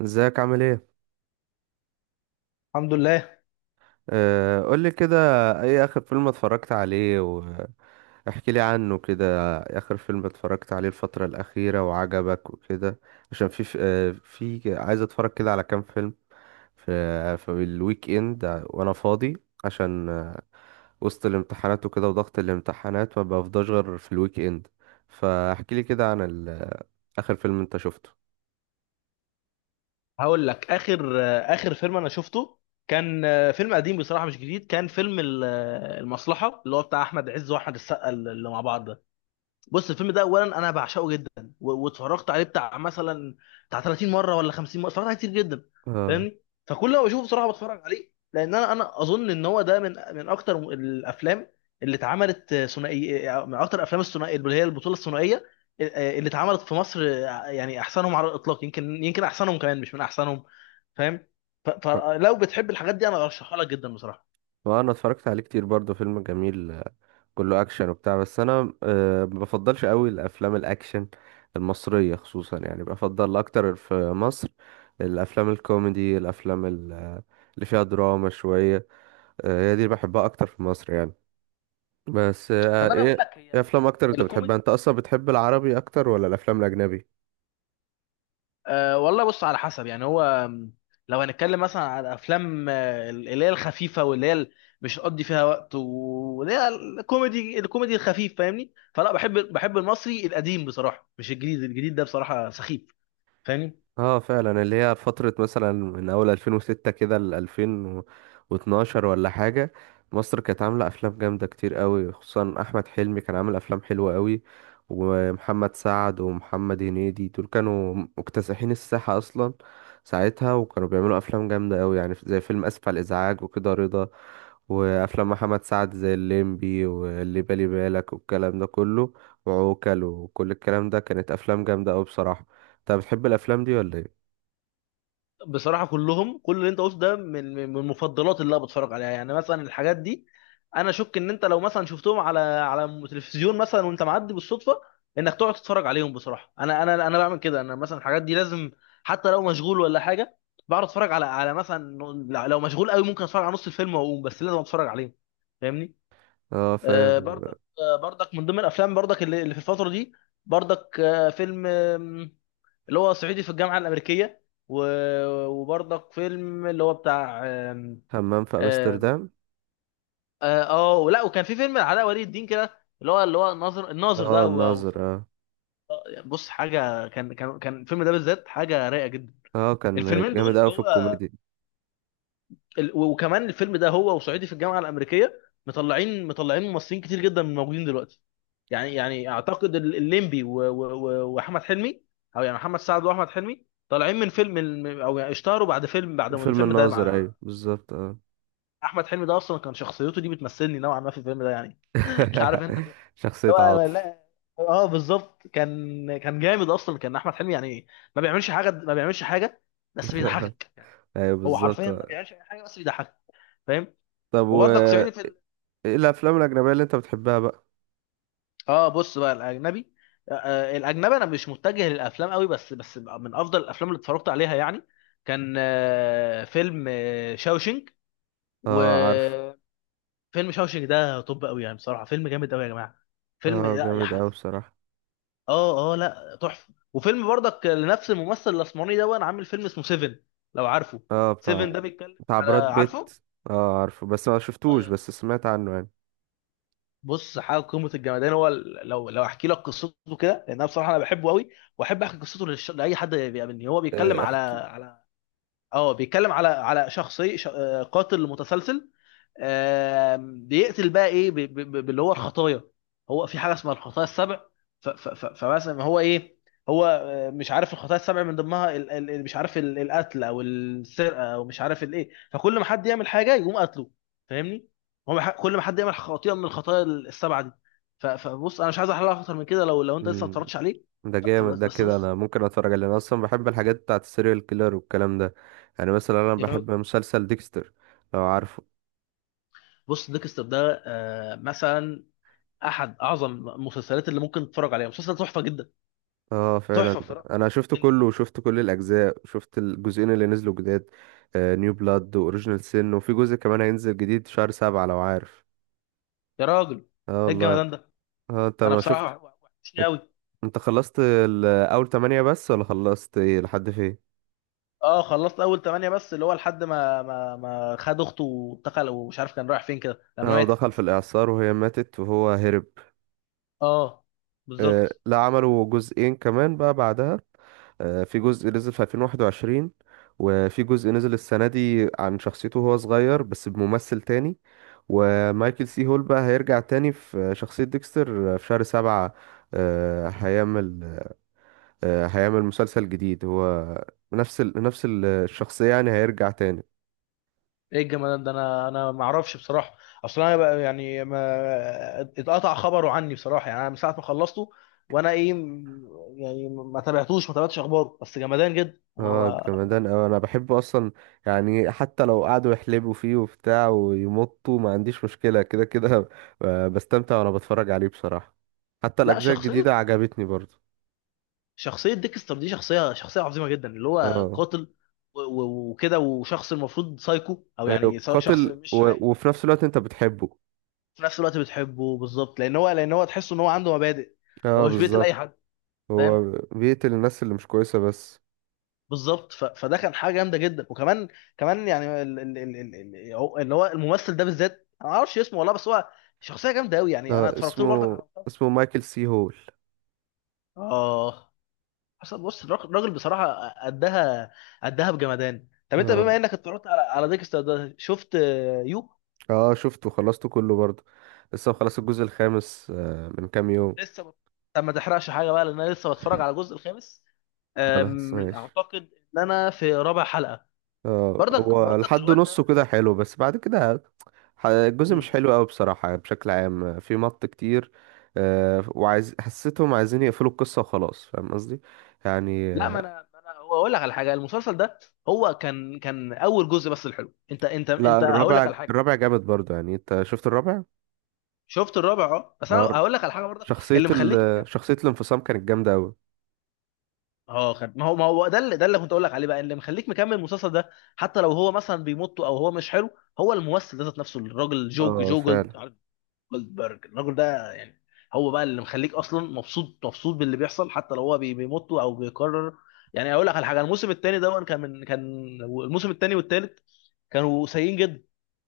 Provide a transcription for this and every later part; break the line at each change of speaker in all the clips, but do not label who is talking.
ازيك؟ عامل ايه؟
الحمد لله.
قولي كده. ايه اخر فيلم اتفرجت عليه؟ واحكي لي عنه كده، اخر فيلم اتفرجت عليه الفترة الأخيرة وعجبك وكده. عشان عايز اتفرج كده على كام فيلم في الويك اند وانا فاضي. عشان آه، وسط الامتحانات وكده وضغط الامتحانات ما بفضاش غير في الويك اند. فاحكي لي كده آخر فيلم انت شفته.
هقول لك اخر فيلم انا شفته، كان فيلم قديم بصراحه مش جديد. كان فيلم المصلحه اللي هو بتاع احمد عز واحمد السقا اللي مع بعض ده. بص الفيلم ده اولا انا بعشقه جدا واتفرجت عليه بتاع 30 مره ولا 50 مره، اتفرجت عليه كتير جدا،
اه،
فاهمني؟ فكل ما بشوفه بصراحه بتفرج عليه، لان انا اظن ان هو ده من اكتر الافلام اللي اتعملت ثنائي، من اكتر الافلام الثنائيه اللي هي البطوله الثنائيه اللي اتعملت في مصر، يعني احسنهم على الاطلاق. يمكن احسنهم كمان مش من احسنهم، فاهم؟ فلو بتحب الحاجات دي انا ارشحها لك جدا بصراحه.
وانا اتفرجت عليه كتير برضه، فيلم جميل. كله اكشن وبتاع، بس انا ما بفضلش قوي الافلام الاكشن المصريه خصوصا. يعني بفضل اكتر في مصر الافلام الكوميدي، الافلام ال- آه، اللي فيها دراما شويه. هي دي اللي بحبها اكتر في مصر يعني. بس
طب انا اقول
ايه
لك هي
ايه افلام اكتر انت بتحبها؟
الكوميدي.
انت اصلا بتحب العربي اكتر ولا الافلام الاجنبي؟
أه والله بص على حسب يعني هو م، لو هنتكلم مثلا على افلام اللي هي الخفيفه واللي هي مش هتقضي فيها وقت، واللي هي الكوميدي الخفيف، فاهمني؟ فلا، بحب المصري القديم بصراحه، مش الجديد. الجديد ده بصراحه سخيف، فاهمني؟
اه فعلا، اللي هي فترة مثلا من أول 2006 كده ل 2012 ولا حاجة. مصر كانت عاملة أفلام جامدة كتير قوي، خصوصا أحمد حلمي كان عامل أفلام حلوة قوي. ومحمد سعد ومحمد هنيدي دول كانوا مكتسحين الساحة أصلا ساعتها، وكانوا بيعملوا أفلام جامدة قوي يعني، زي فيلم آسف على الإزعاج وكده، رضا، وأفلام محمد سعد زي الليمبي واللي بالي بالك والكلام ده كله، وعوكل، وكل الكلام ده كانت أفلام جامدة قوي بصراحة. انت بتحب الافلام دي ولا ايه؟
بصراحة كلهم، كل اللي انت قلته ده من مفضلات اللي انا بتفرج عليها يعني. مثلا الحاجات دي انا اشك ان انت لو مثلا شفتهم على تلفزيون مثلا، وانت معدي بالصدفة، انك تقعد تتفرج عليهم. بصراحة انا انا بعمل كده. انا مثلا الحاجات دي لازم، حتى لو مشغول ولا حاجة، بقعد اتفرج على مثلا، لو مشغول قوي ممكن اتفرج على نص الفيلم واقوم، بس لازم اتفرج عليهم، فاهمني؟
اه فاهم.
برضك، برضك من ضمن الافلام، برضك اللي في الفترة دي، برضك فيلم اللي هو صعيدي في الجامعه الامريكيه، وبرضك فيلم اللي هو بتاع
همام في
آه
امستردام.
ولا، وكان في فيلم علاء ولي الدين كده اللي هو الناظر، ده
اه الناظر اه.
بص حاجه، كان الفيلم ده بالذات حاجه رايقه جدا.
اه كان
الفيلمين دول
جامد قوي في الكوميديا.
وكمان الفيلم ده هو وصعيدي في الجامعه الامريكيه، مطلعين ممثلين كتير جدا من موجودين دلوقتي. يعني اعتقد الليمبي واحمد حلمي، او يعني محمد سعد واحمد حلمي طالعين من فيلم او يعني اشتهروا بعد فيلم، بعد ما
فيلم
الفيلم ده
الناظر،
مع
ايوه بالظبط اه.
احمد حلمي ده اصلا، كان شخصيته دي بتمثلني نوعا ما في الفيلم ده يعني. مش عارف انت.
شخصية
هو
عاطف.
لا. اه بالظبط، كان جامد اصلا كان احمد حلمي، يعني ما بيعملش حاجه، بس بيضحكك يعني.
ايوه
هو
بالظبط
حرفيا ما
آه.
بيعملش اي حاجه بس بيضحكك، فاهم؟
طب، و
وبرضك صعيدي في
ايه الافلام الاجنبية اللي انت بتحبها بقى؟
اه بص بقى الاجنبي. الاجنبي انا مش متجه للافلام قوي، بس من افضل الافلام اللي اتفرجت عليها يعني، كان فيلم شاوشنج،
اه عارف.
وفيلم شاوشنج ده طب قوي يعني، بصراحه فيلم جامد قوي يا جماعه، فيلم
اه
لا يا
جامد قوي
حاف.
بصراحة.
اه اه، لا تحفه. وفيلم برضك لنفس الممثل الاسمراني ده، وانا عامل فيلم اسمه سيفن، لو عارفه.
اه،
سيفن
بتاع
ده بيتكلم
بتاع
على،
براد بيت.
عارفه،
اه عارفه بس ما شفتوش، بس سمعت عنه يعني.
بص حاجه قمه الجمدان، هو لو احكي لك قصته كده، لان انا بصراحه انا بحبه قوي واحب احكي قصته لاي حد بيقابلني. هو بيتكلم
آه،
على اه، بيتكلم على شخصي ش... آه، قاتل متسلسل، بيقتل بقى ايه، باللي هو الخطايا. هو في حاجه اسمها الخطايا السبع، فمثلا هو ايه، هو مش عارف الخطايا السبع من ضمنها مش عارف القتل او السرقه او مش عارف الايه، فكل ما حد يعمل حاجه يقوم قتله، فاهمني؟ هو كل ما حد يعمل خطيئه من الخطايا السبعه دي. فبص انا مش عايز احللها اكتر من كده، لو انت لسه ما
احكي.
اتفرجتش عليه.
ده
فبس-
جامد،
بس
ده
بس
كده
بص
انا ممكن اتفرج عليه. انا اصلا بحب الحاجات بتاعت السيريال كيلر والكلام ده. يعني مثلا انا
يا راجل.
بحب مسلسل ديكستر، لو عارفه.
بص ديكستر ده مثلا احد اعظم المسلسلات اللي ممكن تتفرج عليها، مسلسل تحفه جدا،
اه فعلا.
تحفه بصراحه.
انا شفت
من
كله
كل،
وشفت كل الاجزاء، شفت الجزئين اللي نزلوا جداد، نيو بلاد واوريجينال سين. وفي جزء كمان هينزل جديد شهر سبعة لو عارف.
يا راجل
اه
ايه
والله.
الجمدان ده.
اه انت
انا
ما شفت؟
بصراحه وحشني
انت،
قوي.
اول تمانية بس ولا خلصت إيه؟ لحد فين؟
اه خلصت اول 8 بس، اللي هو لحد ما خد اخته واتقل ومش عارف كان رايح فين كده لما
اه ودخل في
ماتت.
الاعصار وهي ماتت وهو هرب.
اه
آه
بالظبط.
لا، عملوا جزئين كمان بقى بعدها. في جزء نزل في 2021، وفي جزء نزل السنة دي عن شخصيته وهو صغير بس بممثل تاني. ومايكل سي هول بقى هيرجع تاني في شخصية ديكستر في شهر سبعة. آه، هيعمل هيعمل مسلسل جديد هو، نفس الشخصية يعني، هيرجع تاني.
ايه الجمدان ده، انا ما اعرفش بصراحه. اصل انا بقى يعني ما اتقطع خبره عني بصراحه، يعني انا من ساعه ما خلصته وانا ايه يعني ما تابعتش اخباره، بس جمدان جدا. انا
اه جمدان اوي، انا بحبه اصلا. يعني حتى لو قعدوا يحلبوا فيه وبتاع ويمطوا، ما عنديش مشكلة كده كده. بستمتع وانا بتفرج عليه بصراحة. حتى
لا
الاجزاء الجديدة
شخصيه،
عجبتني برضو.
شخصية ديكستر دي شخصية، عظيمة جدا، اللي هو
اه.
قاتل وكده، وشخص المفروض سايكو او يعني
ايوه
شخص
قاتل
مش عاقل،
وفي نفس الوقت انت بتحبه.
في نفس الوقت بتحبه بالظبط، لان هو تحس ان هو عنده مبادئ. هو
اه
مش بيقتل اي
بالظبط.
حد، فاهم؟
هو بيقتل الناس اللي مش كويسة بس.
بالظبط. فده كان حاجة جامدة جدا. وكمان يعني اللي هو الممثل ده بالذات انا ما اعرفش اسمه والله، بس هو شخصية جامدة قوي يعني، انا
آه
اتفرجت له برضك
اسمه،
على
اسمه مايكل سي هول.
اه، حصل، بص الراجل، بصراحه قدها، قدها بجمدان. طب انت
اه.
بما انك اتفرجت على ديكستر ده، شفت يو؟
اه شفته، خلصته كله برضو. لسه خلص الجزء الخامس آه من كام يوم.
لسه بت... طب ما تحرقش حاجه بقى، لان انا لسه بتفرج على الجزء الخامس،
خلاص ماشي.
اعتقد ان انا في رابع حلقه.
اه
برضك
هو لحد
الواد
نصه
ده.
كده حلو، بس بعد كده الجزء مش
مم.
حلو قوي بصراحة، بشكل عام في مط كتير. وعايز، حسيتهم عايزين يقفلوا القصة وخلاص، فاهم قصدي؟ يعني
لا، ما
آه،
انا هو اقول لك على حاجه. المسلسل ده هو كان، اول جزء بس الحلو. انت
لا،
هقول لك
الرابع
على حاجه.
الرابع جامد برضو، يعني انت شفت الرابع؟
شفت الرابع، اه، بس انا
اه الر-
هقول لك على حاجه برضك
شخصية
اللي مخليك.
شخصية الانفصام كانت جامدة قوي.
اه خد، ما هو ده اللي، كنت اقول لك عليه بقى اللي مخليك مكمل المسلسل ده، حتى لو هو مثلا بيمط او هو مش حلو، هو الممثل ده ذات نفسه، الراجل، جو
اه
جو جولد
فعلا.
جولدبرج، الراجل ده يعني هو بقى اللي مخليك اصلا مبسوط، باللي بيحصل حتى لو هو بيمط او بيكرر. يعني اقول لك على حاجه، الموسم الثاني ده كان، من كان الموسم الثاني والثالث كانوا سيئين جدا،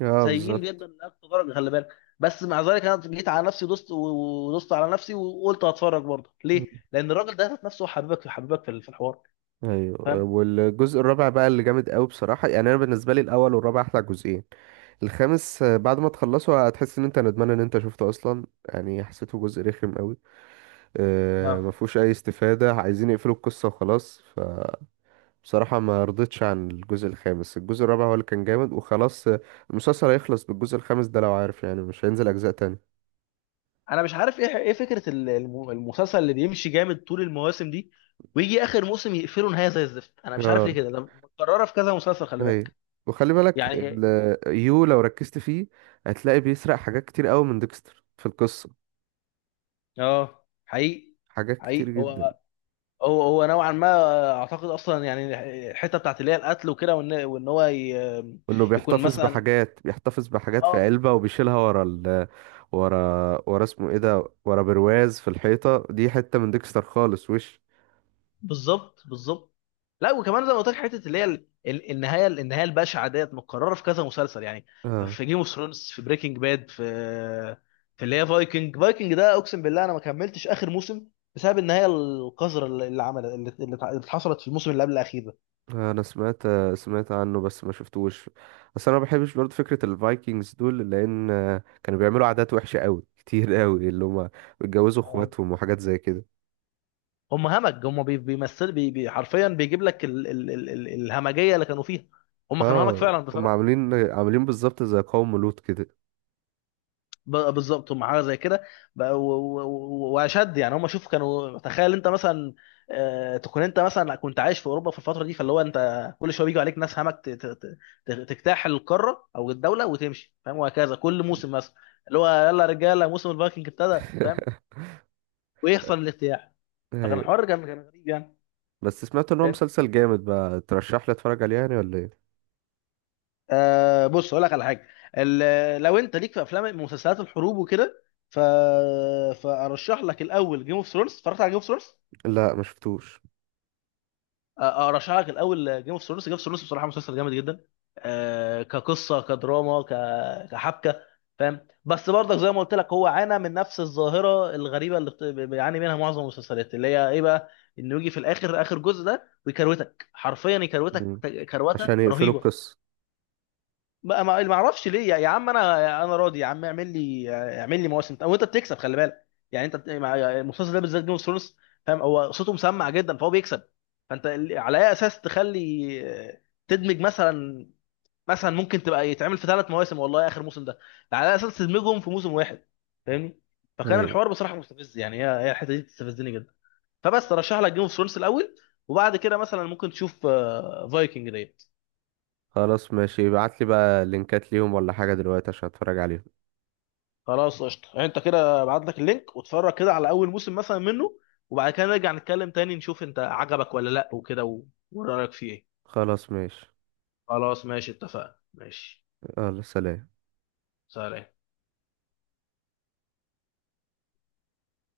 اه
سيئين
بالظبط.
جدا لاقصى درجه، خلي بالك. بس مع ذلك انا جيت على نفسي دوست ودوست على نفسي وقلت هتفرج برضه.
مم.
ليه؟ لان الراجل ده ذات نفسه حبيبك، حبيبك في الحوار،
ايوه،
فاهم؟
والجزء الرابع بقى اللي جامد قوي بصراحة. يعني انا بالنسبة لي الاول والرابع احلى جزئين. الخامس بعد ما تخلصه هتحس ان انت ندمان ان انت شفته اصلا، يعني حسيته جزء رخم قوي. ما
اه
فيهوش اي استفادة، عايزين يقفلوا القصة وخلاص. فبصراحة ما رضيتش عن الجزء الخامس، الجزء الرابع هو اللي كان جامد وخلاص. المسلسل هيخلص بالجزء الخامس ده لو عارف، يعني مش هينزل اجزاء تاني.
انا مش عارف ايه، فكره المسلسل اللي بيمشي جامد طول المواسم دي، ويجي اخر موسم يقفله نهايه زي الزفت. انا مش عارف
اه.
ليه كده، ده متكرره في كذا مسلسل خلي
هي.
بالك يعني.
يو لو ركزت فيه، هتلاقي بيسرق حاجات كتير قوي من ديكستر في القصة،
اه حقيقي،
حاجات كتير
حقيقي
جدا.
هو، نوعا ما اعتقد اصلا يعني الحته بتاعت اللي هي القتل وكده، وان هو
انه
يكون
بيحتفظ
مثلا.
بحاجات، بيحتفظ بحاجات في
اه
علبة وبيشيلها ورا، ورا اسمه ايه ده، ورا برواز في الحيطة، دي حتة من ديكستر خالص وش.
بالظبط، لا وكمان زي ما قلت لك حته اللي هي النهايه، البشعه ديت متكرره في كذا مسلسل يعني.
اه
في جيم اوف ثرونز، في بريكنج باد، في اللي هي فايكنج. ده اقسم بالله انا ما كملتش اخر موسم بسبب النهايه القذره اللي اللي عمل اللي اللي اتع- اللي حصلت في الموسم اللي قبل الاخير ده.
انا سمعت سمعت عنه بس ما شفتوش. بس انا ما بحبش برضه فكرة الفايكنجز دول، لان كانوا بيعملوا عادات وحشة قوي كتير قوي، اللي هما بيتجوزوا
يعني
اخواتهم وحاجات زي كده.
هم همج، هم بيمثل، بي بي حرفيا بيجيب لك ال ال ال ال الهمجيه اللي كانوا فيها، هم كانوا همج
اه
فعلا
هم
بصراحه.
عاملين بالظبط زي قوم لوط كده.
بالظبط هم حاجه زي كده. واشد يعني، هم شوف كانوا، تخيل انت مثلا تكون انت مثلا كنت عايش في اوروبا في الفتره دي، فاللي هو انت كل شويه بيجوا عليك ناس همك تجتاح القاره او الدوله وتمشي، فاهم؟ وهكذا كل موسم مثلا اللي هو يلا يا رجاله موسم الفايكنج ابتدى، فاهم؟ ويحصل الاجتياح. فكان
ايوه،
الحوار كان، غريب يعني،
بس سمعت ان هو
فاهم؟
مسلسل جامد بقى، ترشح لي اتفرج عليه يعني ولا ايه؟
بص اقول لك على حاجه، لو انت ليك في افلام مسلسلات الحروب وكده، ف... فارشح لك الاول جيم اوف ثرونز. اتفرجت على جيم اوف ثرونز؟
لا ما شفتوش.
ارشح لك الاول جيم اوف ثرونز. بصراحه مسلسل جامد جدا، كقصه، كدراما، كحبكه، فاهم؟ بس برضك زي ما قلت لك هو عانى من نفس الظاهره الغريبه اللي بيعاني منها معظم المسلسلات، اللي هي ايه بقى، انه يجي في الاخر اخر جزء ده ويكروتك حرفيا، يكروتك
مم.
كروته
عشان يقفلوا
رهيبه.
القصة.
ما اعرفش ليه يا عم. انا راضي يا عم، اعمل لي، مواسم وانت بتكسب، خلي بالك يعني انت المسلسل ده بالذات، جيم اوف ثرونز، فاهم؟ هو صوته مسمع جدا فهو بيكسب. فانت على اي اساس تخلي، تدمج، مثلا ممكن تبقى يتعمل في 3 مواسم والله اخر موسم ده، على اي اساس تدمجهم في موسم واحد، فاهمني؟ فكان
اي.
الحوار بصراحه مستفز يعني، هي الحته دي بتستفزني جدا. فبس ترشح لك جيم اوف ثرونز الاول، وبعد كده مثلا ممكن تشوف فايكنج ديت.
خلاص ماشي، ابعت لي بقى لينكات ليهم ولا حاجة دلوقتي عشان اتفرج عليهم.
خلاص قشطه، يعني انت كده ابعت لك اللينك واتفرج كده على اول موسم مثلا منه، وبعد كده نرجع نتكلم تاني، نشوف انت عجبك ولا لا وكده ورايك فيه ايه.
خلاص ماشي.
خلاص ماشي، اتفقنا، ماشي،
يلا سلام.
سلام.